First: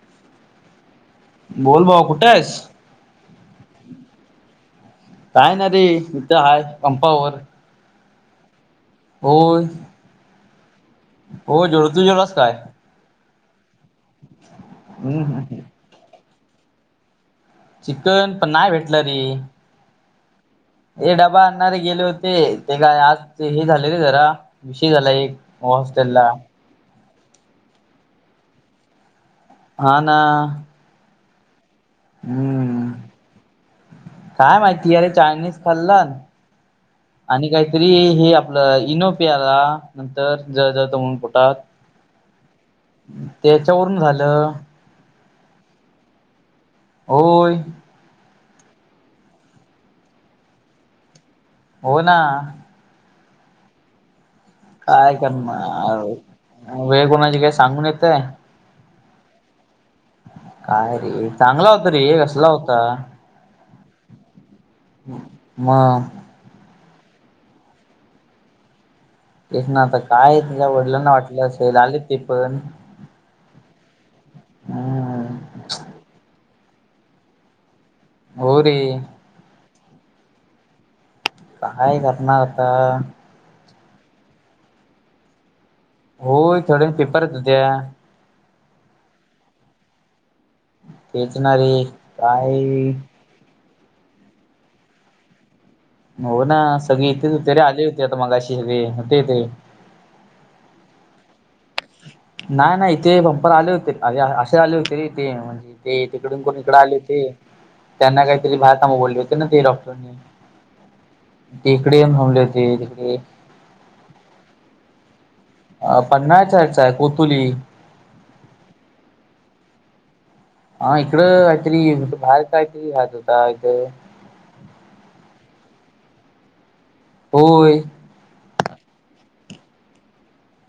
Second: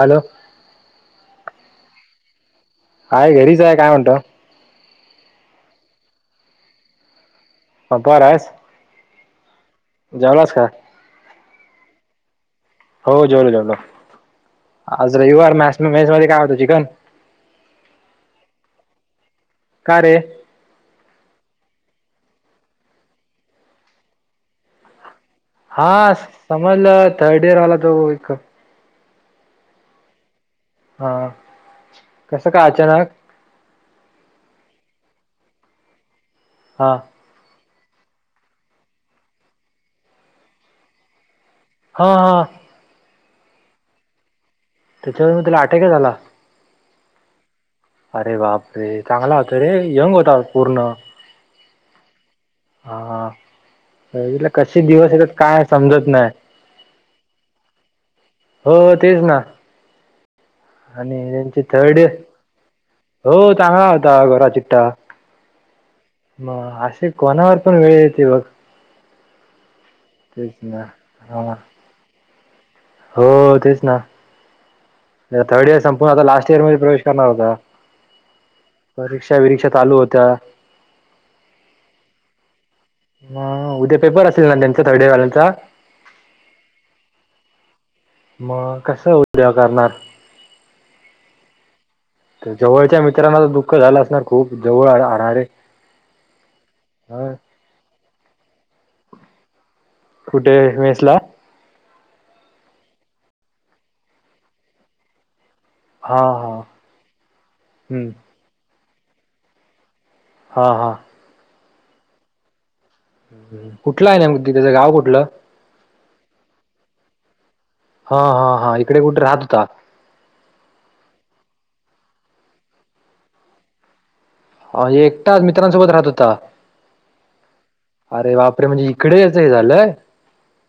Hello. बोल भाऊ कुठ हाईस. हाय घरीच आहे, काय म्हणतो. काय नाही रे, इथं आहे पंपावर. पंपावर हाईस. हो. जेवलास कां? हो जेवलं तु जेवलास काय? हो जेवलो जेवलो आज हम्म रविवार हम्म. म मेस मध्ये काय होतं चिकन. चिकन पण नाही भेटल रे. का रे. हे डबा आणारे गेले होते. ते काय आज ते हे झाले रे, जरा विषय झाला एक. हा हॉस्टेलला समजलं, थर्ड इयर वाला तो एक. हा ना. हा, कसं का हम्म अचानक. काय माहिती अरे, चायनीज खाल्ल्यानं. हा. आणि काहीतरी हे आपलं, इनो प्यायला नंतर जळ जळत म्हणून पोटात. हा हा. तेच्यावरून झालं. त्यांच्यावर तेला अटॅकच आला. होय. अरे बाप रे चांगला होता रे यंग होता पूर्ण. हो ना. हा, आयला कसे दिवस येतात, काय समजत नाही. वेळ कोणाची काय सांगून येते. हो तेच ना. [inaudible] काय आणि रे त्यांची चांगला होता थर्ड रे इयर असला होता. हो चांगला होता गोरा चिट्टा म मग असे कोणावर पण वेळ येते बघ. तेच ना आता काय तेच तिज्या ना वडिलांना हा वाटलं असेल आले ते पण. हो तेच ना. हम्म थर्ड इयर संपून आता लास्ट इयर मध्ये प्रवेश करणार होता. हो रे परीक्षा विरीक्षा चालू होत्या. काय करणार आता? म उद्या पेपर असेल ना त्यांचा थर्ड इयर वाल्यांचा. होय थोड्या पेपर होत होत्या. मग कसं उद्या करणार? तेच ना रे. काय जवळच्या मित्रांना तर दुःख झालं असणार खूप जवळ राहणारे हो ना सगळी इथेच ह होते रे आले होते आता मगाशी रे होते तेे. कुठे मेस ला? नाय, नाय इथे बंपार आले होते अरे आ असे आले होते की ते हा तिकडून हा कोण इकडं आले होते हम्म त्यांना काहीतरी बाहेरकामं बोलले होते ना ते डॉक्टरने. हा हा. ते इकडे येऊन होऊनले होते तिकडे कुठलं आहे नेम तिज्या गाव कुठलं? अ पण नाय चारच्या कोतुली हा हा हा इकडे कुठं राहत होता. हा इकडं कायतरी बाहेर कायतरी राहत होता इथं. अ एकटाच मित्रांसोबत राहत होता. होय. अरे बापरे म्हणजे इकडेच हे झालंय?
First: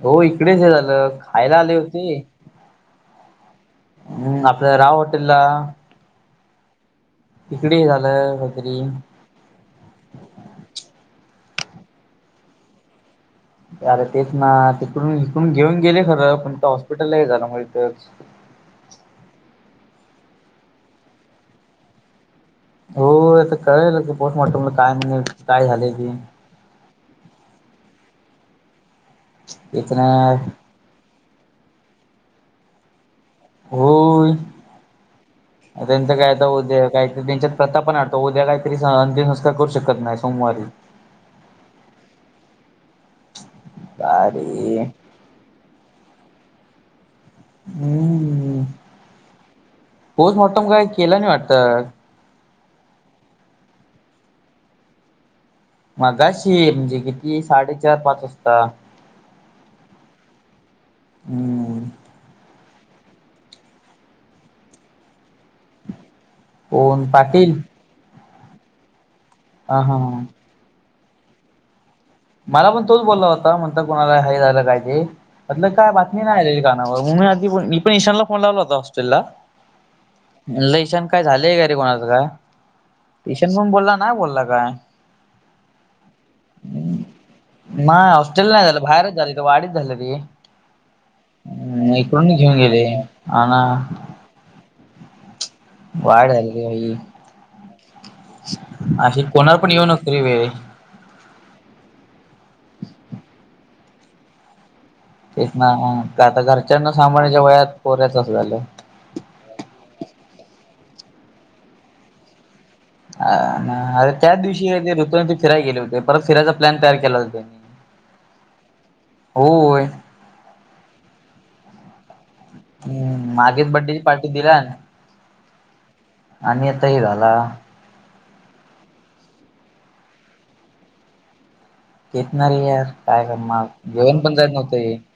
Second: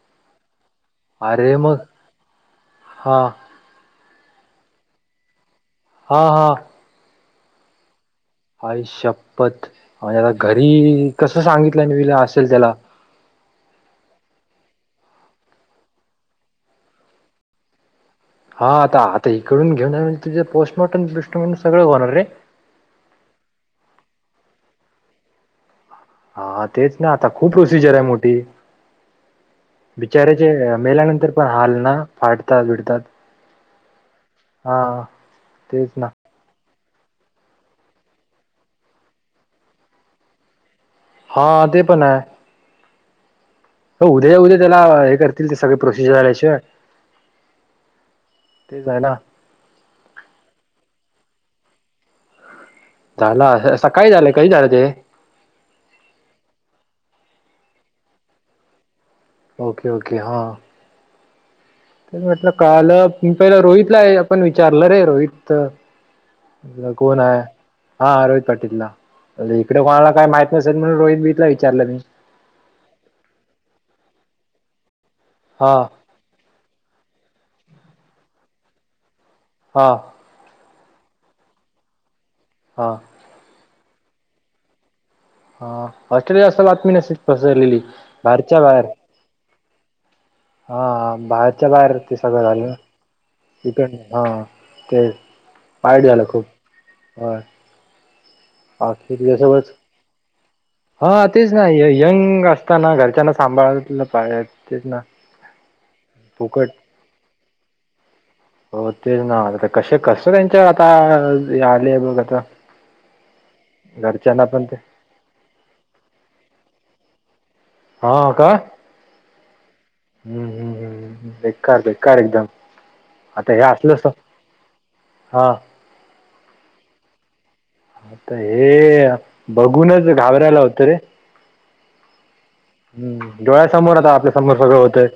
हो इकडेच हे झालं अरे खायला आले मग होते हा. हम्म आपल्या राव हॉटेलला. हा हा. इकडे हे झालंय आई शपथ म्हणजे आता घरी कसं सांगितलं न विला असेल त्याला. अरे तेच ना तिकडून इकडून घेऊन गेले खरं पण तो हॉस्पिटललाही झालं. [unintelligible] हा आता आता इकडून घेऊन जाणे म्हणजे तिजे पोस्टमॉर्टम बिशटून सगळं होणार रे. होय आता कळेल आता पोस्टमॉर्टमला काय म्हणून काय झालेय की. हा तेच ना आता खूप प्रोसिजर आहे मोठी तेच ना बिचार्याचे मेल्यानंतर पण हाल ना फाडतात विडतात. होय तेच ना. त्यांचं काय [unintelligible] काय त्यांच्यात प्रथा पण आडतो उद्या काहीतरी सा अंतिम संस्कार करू शकत नाही सोमवारी हा ते पण आहे. हो उद्या उद्या त्याला अरे हे करतील ते सगळे प्रोसिजर आल्याशिवाय. हम्म तेच आहे ना. पोस्टमॉटम काय केलं नाही वाटतं. त्याला सकाळी असं झालंय कधी झालं ते? मगाशी म्हणजे किती साडे चार पाच वाजता. ओके ओके हां. हम्म. म्हटलं कालं पहिला रोहितला हे आपण विचारलं रे रोहित त कोण आहे हा रोहित पाटीलला अ ले हा इकडे हा कोणाला काही माहीत नसेल म्हणून रोहित बीतला विचारलं मी. मला पण तोच बोलला होता म्हणतं कोणाला हाय झालं काय ते म्हणलं हा का बा मी नाही आलेली कानावर मी आदी मी पण ईशानला फोन लावला होता हॉस्टेलला हा. लेशन काय झालंय रे काय कोणाचं काय? हां ईशन पण बोलला ना बोलला काय? हा हॉस्ट्रेला असं बातमी नसे पसरलेली बाहेरच्या बाहेर तो वाडीत झालं रे. हा बाहेरच्या बाहेर ते सगळं झालं. हा ना तिकडन हा. ते वाईट झालं री. अशी होय कोणावर सोबत पण येऊ नकोरी वेळ. हा तेच ना य यंग असताना घरच्यांना सांभाळलं पाहिजे तेच ना. तेच ना आता फुकट घरच्यांना सांभाळण्याच्या वयात पोऱ्याचा असं झालेय. हो तेच ना आता कशे कसं त्यांच्या आता आ यालेय बघ आता. अ हा अरे त्याच घरच्यांना पण दिवशी ते ऋतू ते फिराय गेले होते परत फिरायचा प्लॅन तयार केला होतो त्यांनी. हा का होय. हम्म हम्म हम्म हम्म, बेकार बेकार एकदम. हम्म आता हे मागेच बड्डेची असलंच पार्टी दिला ना हा आणि आता हे झाला. आता हे बघूनच घाबरायला होतं रे. येत ना रे यार काय हम्म करणार डोळ्यासमोर आता जेवण आपल्या पण जात समोर सगळं नव्हतं हे होतंय.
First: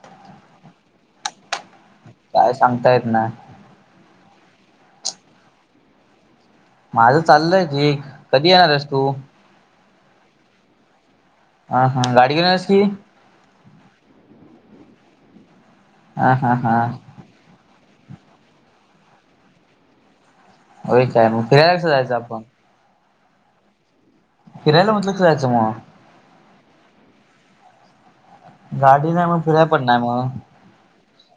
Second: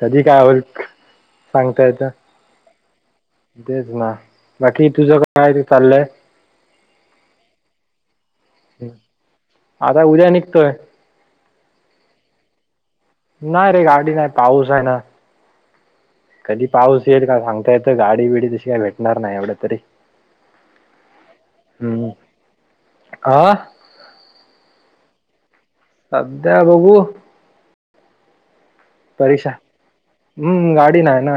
कधी काय होईल सांगता येतं. काय सांगता येत नाही. तेच ना बाकी तुझ काय ते चाललंय? माझं चाललंय ठीक कधी येणारस तू? आता उद्या निघतोय. हा हा गाडी घेऊन येस की. नाही रे गाडी नाही पाऊस आहे ना. ह हा कधी हा पाऊस येईल का सांगता येत गाडी बिडी तशी काय भेटणार नाही एवढ्या तरी. हो काय मग फिरायला कसं जायचं आपण? आ फिरायला म्हटलं करायचं म. अध्या बघू गाडी नाही मग परीक्षा फिराय पण नाही म. हम्म गाडी नाय ना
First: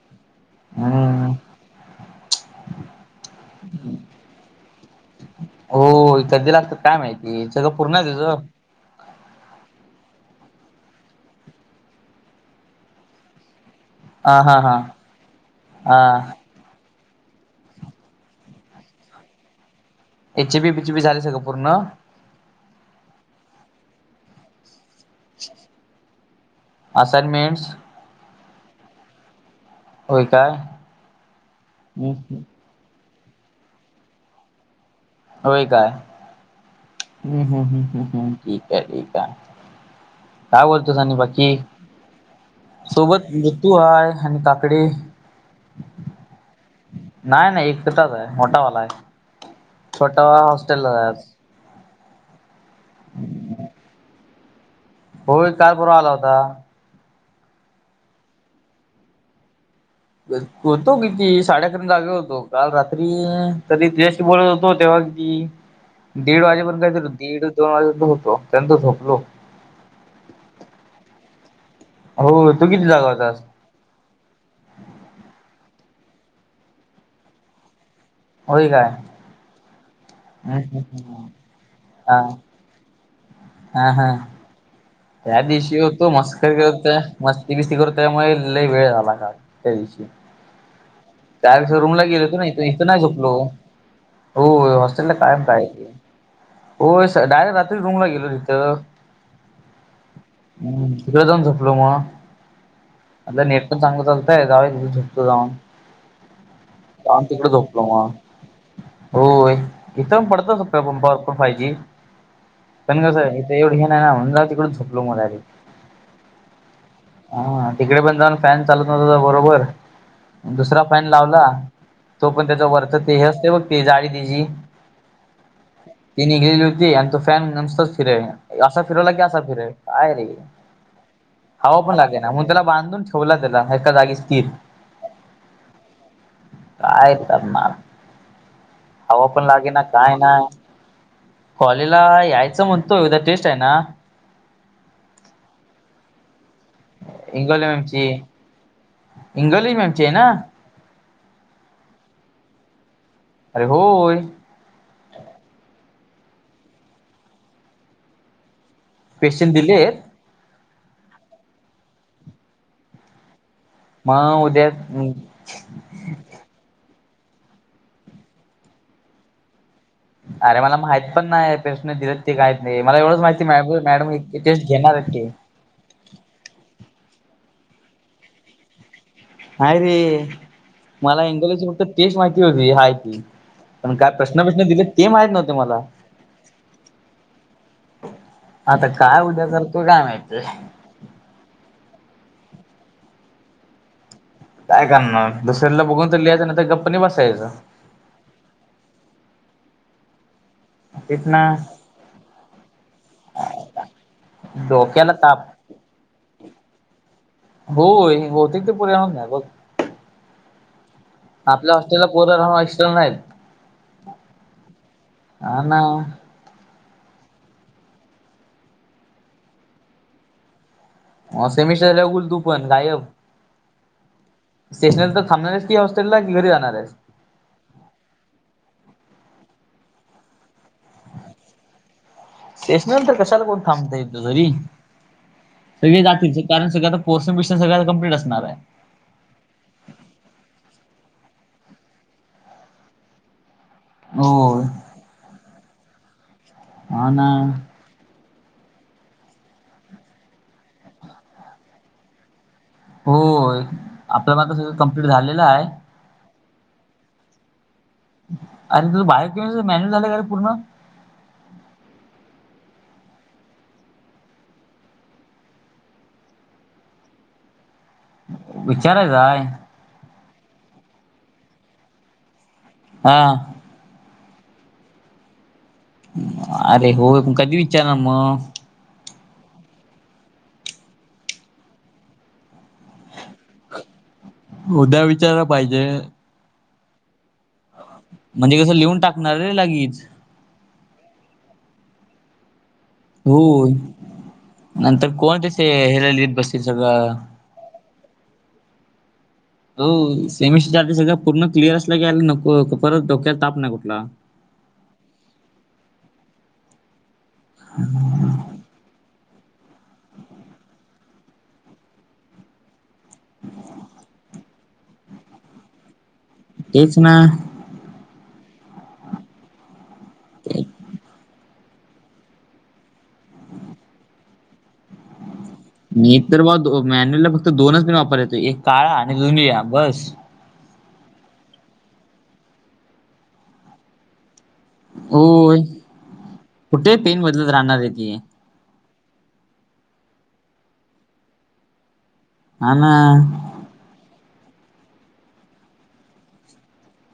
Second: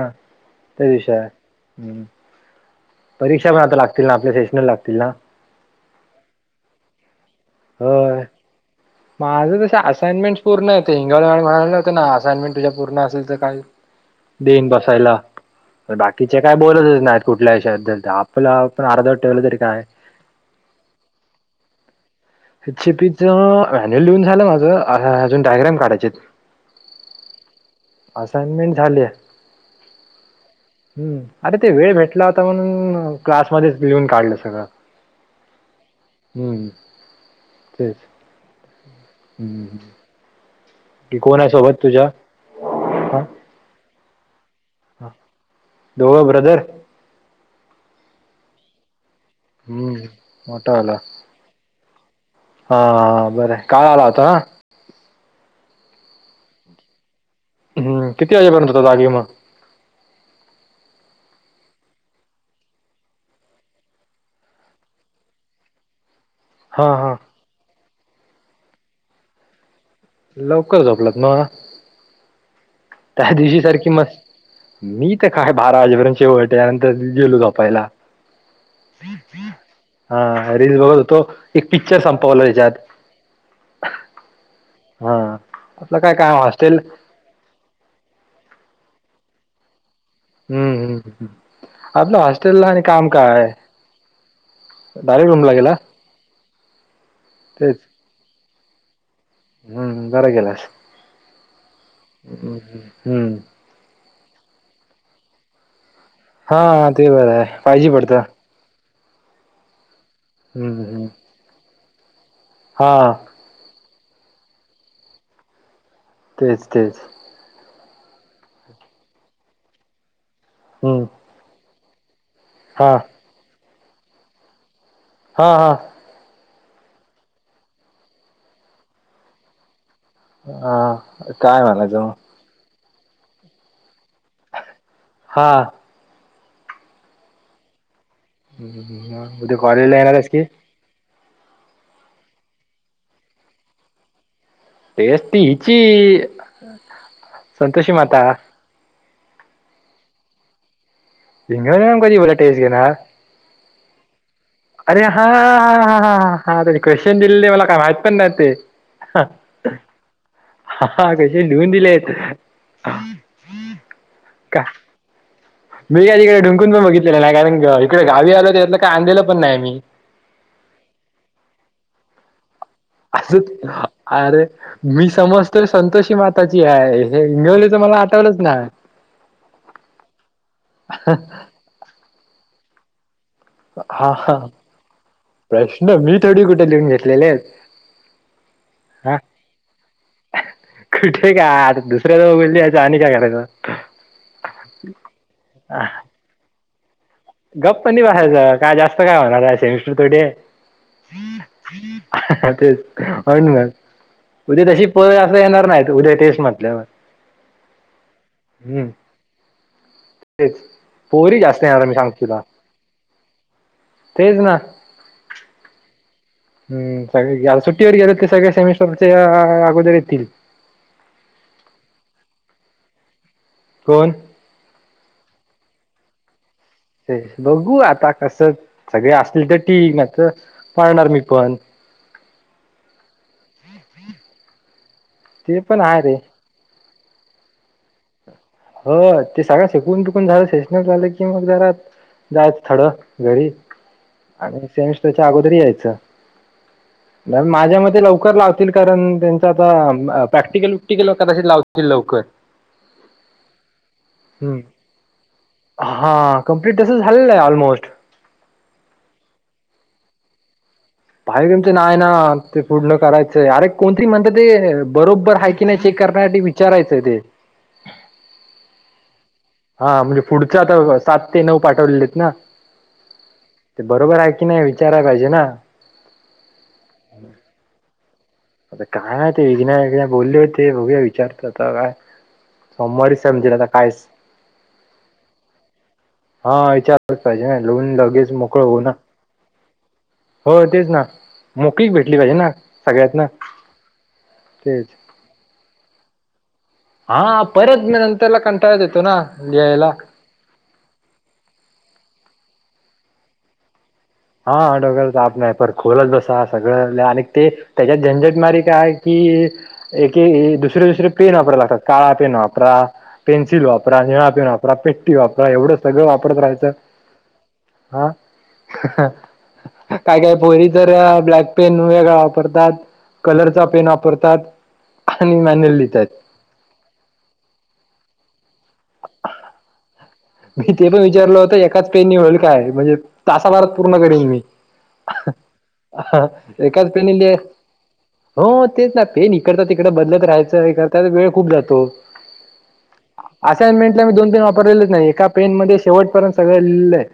ते विषय हाय. परीक्षा पण आता लागतील ना आपल्या सेशनर लागतील ना. हो कधी लागत्यात काय माहिती सगळं पूर्ण होय तेच? माझं तसं असाइनमेंट्स पूर्ण आहे [unintelligible] होतं ना असाइनमेंट तुझ्या पूर्ण असेल तर काही हा हा दिन हा बसयला तर हा बाकीच्या काय बोलतच नाहीत कुठल्या विषयाबद्दल आपलं आपण अर्ध ठेवलं तरी काय एच बी बीच बी झाले सगळं पूर्ण. चीपीचा ह्याने लिहून झालं माझं अह अजून डायग्राम काढायचेत. असाईनमेंट्स असाइनमेंट झालेय. होय काय हम्म अरे ते वेळ भेटला हम्म. होता म्हणून क्लासमध्येच लिहून काढलं सगळं. होय काय? हम्म हम्म हम्म हम्म तेच हम्म हम्म, ठीक आहे, ठीक आहे. हम्म काय बोलतोस आणि की कोण आहे बाकी सोबत तुझ्या हा सोबत मृत्यू हय आणि काकडी हा, दोघ ब्रदर. नाही नाही एक प्रकार [unintelligible] आलाय. हम्म मोठा आला. आज. हा बरं हाय, काय आला होता ना? होय का बर आला होता? हम्म, किती वाजे पर्यंत होता जागे मग? होतो किती साडे अकरा पर्यंत जागे होतो. काल रात्री तरी जस्ट बोलत होतो तेव्हा की दीड वाजेपर्यंत हा काय हा दीड दोन वाजेपर्यंत होतो त्या नंतर झोपलो लवकर झोपलात म? होत तू किती जागा त्या होतास दिवशी सारखी मस्, मी तर काय बारा वाजेपर्यंत शेवट त्यानंतर गेलो झोपायला. होय काय हा रील हम्म बघत होतो हम्म एक पिक्चर हा संपवला याच्यात हा हा, हा त्या दिवशी आपलं होतो काय काम मस्करी हॉस्टेल करत. मस्ती बिस्ती करत त्यामुळे लई वेळ झाला काल, त्या दिवशी. ह हम्म हम्म. काल शोरूमला आपलं गेलो होतो ना, इथं हॉस्टेलला आणि इथं नाही काम झोपलो. काय हो हॉस्टेलला डायरेक्ट कायम रूमला काय गेला होय, स डायरेक्ट तेच रात्रीच रूमला गेलो तिथं. हम्म बरं गेलास तिकडं जाऊन झोपलं म, हम्म हम्म. आता ने [unintelligible] चांगलं चालतंय [unintelligible] हा ते जाऊन बरं आहे, तिकडे झोपलो फायजी मग पडतं. होय, इथं पण पडतच असतंय हम्म हम्म पंपावरपण फायजी. हा पण कसं हाय ते एवढे हे नाही ना, म्हणून तिकडच झोपलो म डायरेक्ट. तेच तेच. हा तिकडे पण जाऊन फॅन चालत नव्हता बरोबर, दुसरा हम्म फॅन लावला तो पण तेज हा वरचं ते हे असतंय बघ, ते जाळी तीजी. हा हा. ती निघलेली होती आणि तो फॅन नसताच फिराय, असा फिरवला की असा फिरे काय रे. हा काय हवापण म्हणायचं लागेना, मग त्याला बांधून ठेवला त्याला एका जागी स्थिर. हां काय करणार, हवापण उद्या लागेना कॉलेजला येणार काय आहेस नाय. की कॉलेजला यायचं म्हणतो, उद्या टेस्ट आहे ना? तेच ती हिची संतोषी माता. इंगवले मॅमची आहे ना? इंगे मेम कधी बोला टेस्ट घेणार अरे होय. अरे हा हा हा हा हा हा, त्यांनी क्वेश्चन दिलेले मला काय माहत पण नाही ते. हा क्वेश्चन दिलेत हा क्वेशन लिहून दिले आहेत. हां उद्या हम्म. मी का तिकडे ढुंकून पण बघितलेलं नाही. कारण इकडे गावी आलो, त्यायातनं काय आणलेलं पण नाही आम्ही. अरे मला माहित पण नाही प्रश्न दिलेत ते काहीच नाही मला एवढच माहिती म असं मॅडम टेस्ट घेणार आहेत ते तर संतोषी माताची हाय, हे इंगवले तर मला आठवलंच नाय. हाय रे, मला इंग्लिशची फक्त टेस्ट माहिती होती हाय ती. पण काय हा हा प्रश्न ब्रिश्न दिले ते माहित नव्हते मला प्रश्न, मी थोडी कुठे लिहून घेतलेले आहेत. आता हा काय उद्या करतो काय माहतीय कुठे काय, आता दुसऱ्याजवळ बोलली याचं आणि काय करायचं. काय करणार, दुसऱ्याकडलं बघून तर लिहायचं, नाही तर गप्पनी बसायचं. गप्प लय [unintelligible] काय जास्त काय होणार आहे सेमिस्टर डे. तेच ना. तेच [unintelligible] मग. उद्या तशी पग डोक्याला असं ताप येणार नाहीत उद्या टेस्ट नाय. लई भारी. होय बहुतेक ते [unintelligible] बघ तेच पोरी जास्त आपल्या येणार मी हॉस्टेलला सांगतो कोण तुला [unintelligible] नाहीत तेच ना हा ना. हम्म सगळे गेले आता सुट्टीवर गेलेत सगळे सेमिस्टरच्या अगोदर येतील. हा सेमिस्टरला होईल तू पण गायब. कोण? सेशनलला तर थांबणार आहेस की हॉस्टेलला, की घरी जाणार आहेस? ते बघू आता कस सगळे असले तर ठीक नाहीतर पाळणार मी पण. शेसनला तर कशाला कोण थांबतील इथं तरी ते पण आहे सगळे रे जातील चल कारण सगळं आता पोर्शन बिर्शन सगळं आता कंप्लीट असणार आहे. हो ते सगळा शिकून टुकून झालं, सेशनल झालं की मग जरा जायचं थोडं घरी. आणि होय सेमिस्टरच्या अगोदर यायचं. हा ना माझ्या मते लवकर लावत असतील कारण त्यांच आता प्रॅक्टिकल विकटिकल कदाचित लावतील लवकर. होय. आपलं आता हम्म. कसं कंप्लीट झालेला हाय. हा कंमप्लीट तसं झालेलं आहे ऑलमोस्ट. अर तुझं बाहेरच मॅन्यूल झालंय काय रे पूर्ण? भाय तुमचं नाय ना ते पूर्ण करायचंय. अरे कोणतरी म्हणत ते बरोबर आहे की नाही चेक करण्यासाठी विचारायचं ते विचाराय जाय. हा म्हणजे पुढच्या आता सात ते नऊ पाठवलेलेत ना. हा. ते बरोबर आहे की नाही विचाराय पाहिजे ना. अरे होय पण कधी विचारणार मग? आता काय ते [unintelligible] एकदा बोलले होते बघूया विचारतो आता काय. सोमवारी समजेल आता कायच उद्या विचारायला पाहिजे हा विचारलंच पाहिजे ना लिहून लगेच म्हणजे मोकळ होऊ ना. [unintelligible] लागीच. हो तेच ना मोकळीक भेटली पाहिजे ना. सगळ्यात ना हो. तेच बसतील सगळं. हा परत मग नंतरला कंटाळाच येतो ना. न्यायला एसएससीच्या आधी सगळं पूर्ण क्लिअर असलं की नको परत डोक्यात ताप नाही कुठला. हा डोक्याला ताप नाही. परत खोलत बसा सगळं आणि ते त्याच्यात झंजट मारी काय की एके दुसरे दुसरे पेन वापरायला लागतात. काळा पेन वापरा पेन्सिल वापरा, निळा पेन वापरा, पेट्टी वापरा एवढं सगळं वापरत राहायचं. तेच ना. हा. काय काय पोरी तर ब्लॅक पेन वेगळा वापरतात, कलरचा पेन वापरतात आणि मॅन्यूल मी तर बा मॅन्युलला फक्त दोनच मी वापर येतो एक काळा आणि दोन निळा बस. मी ते पण विचारलं होत एकाच पेननी होईल काय? म्हणजे तासाभारात पूर्ण करेन मी. होय. एकाच कुठे पेननी पेन लिहे बदलत राहणार आहे ती. हो तेच ना पेन इकडता तिकडं बदलत राहायचं. त्याला वेळ खूप जातो. हा ना. असाईनमेंटला मी दोन तीन वापरलेलच नाही. एका पेनमध्ये शेवटपर्यंत सगळं लिहिलेलं आहे.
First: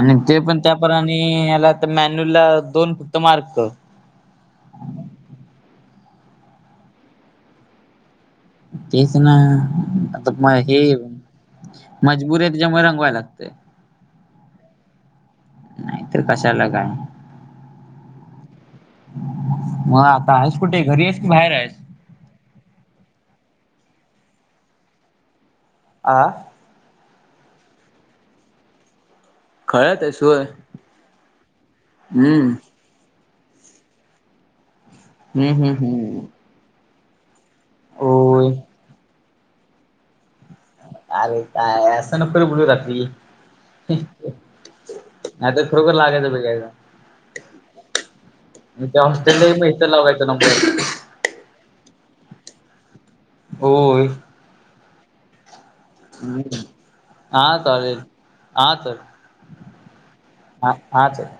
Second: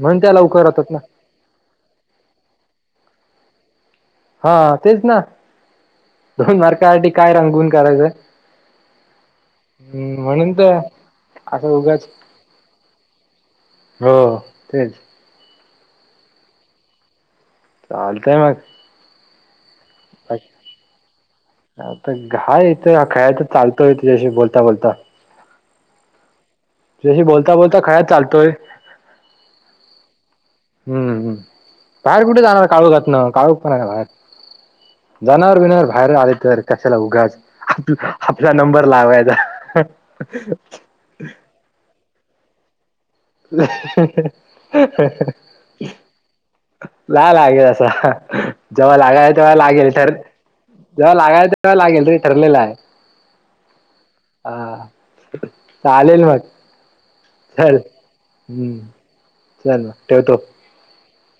म्हणून त्या लवकर होत्यात ना. हम्म, याला तर मॅन्युल ला दोन फक्त मार्क. हा तेच ना दोन मार्कासाठी काय रांंगून काढायचं. तेच ना आता मग हे तर असं उगाच मजबूरी आहे त्याच्यामुळे रंगवाय लागतंय. हो तेच नाही तर कशाला काय? चालतंय मग मग आता आहेस कुठे? घरी आहेस कि बाहेर आहेस घाय इथ खायच चालत इथल्याशी बोलता बोलता [unintelligible] आं तुझ्याशी बोलता बोलता खायत चालतोय. काय तशी ओ हम्म बाहेर कुठे जाणार काळूखातन काळूख पण आहे बाहेर. हम्म जानवरं हम्म बिना वर बाहेरून हम्म आलेेत तर कशाला उगाच आप होय. आपला नंबर लावायचा. अरे! काय असं नको बोलू रात्री. [unintelligible] आता खरोखर लागायचं बघायच ला लागेल असं जेव्हा त्या लागाल हॉस्टेलला तेव्हा मग इथं लागेल तर. लावायचा नंबर जेव्हा लागायल तेव्हा लागेल ठरलेला आहे. होय.. हा चालेल मग हम्म हा चल चालेल हा हम्म चल चल ठेवतो. हा हाच हे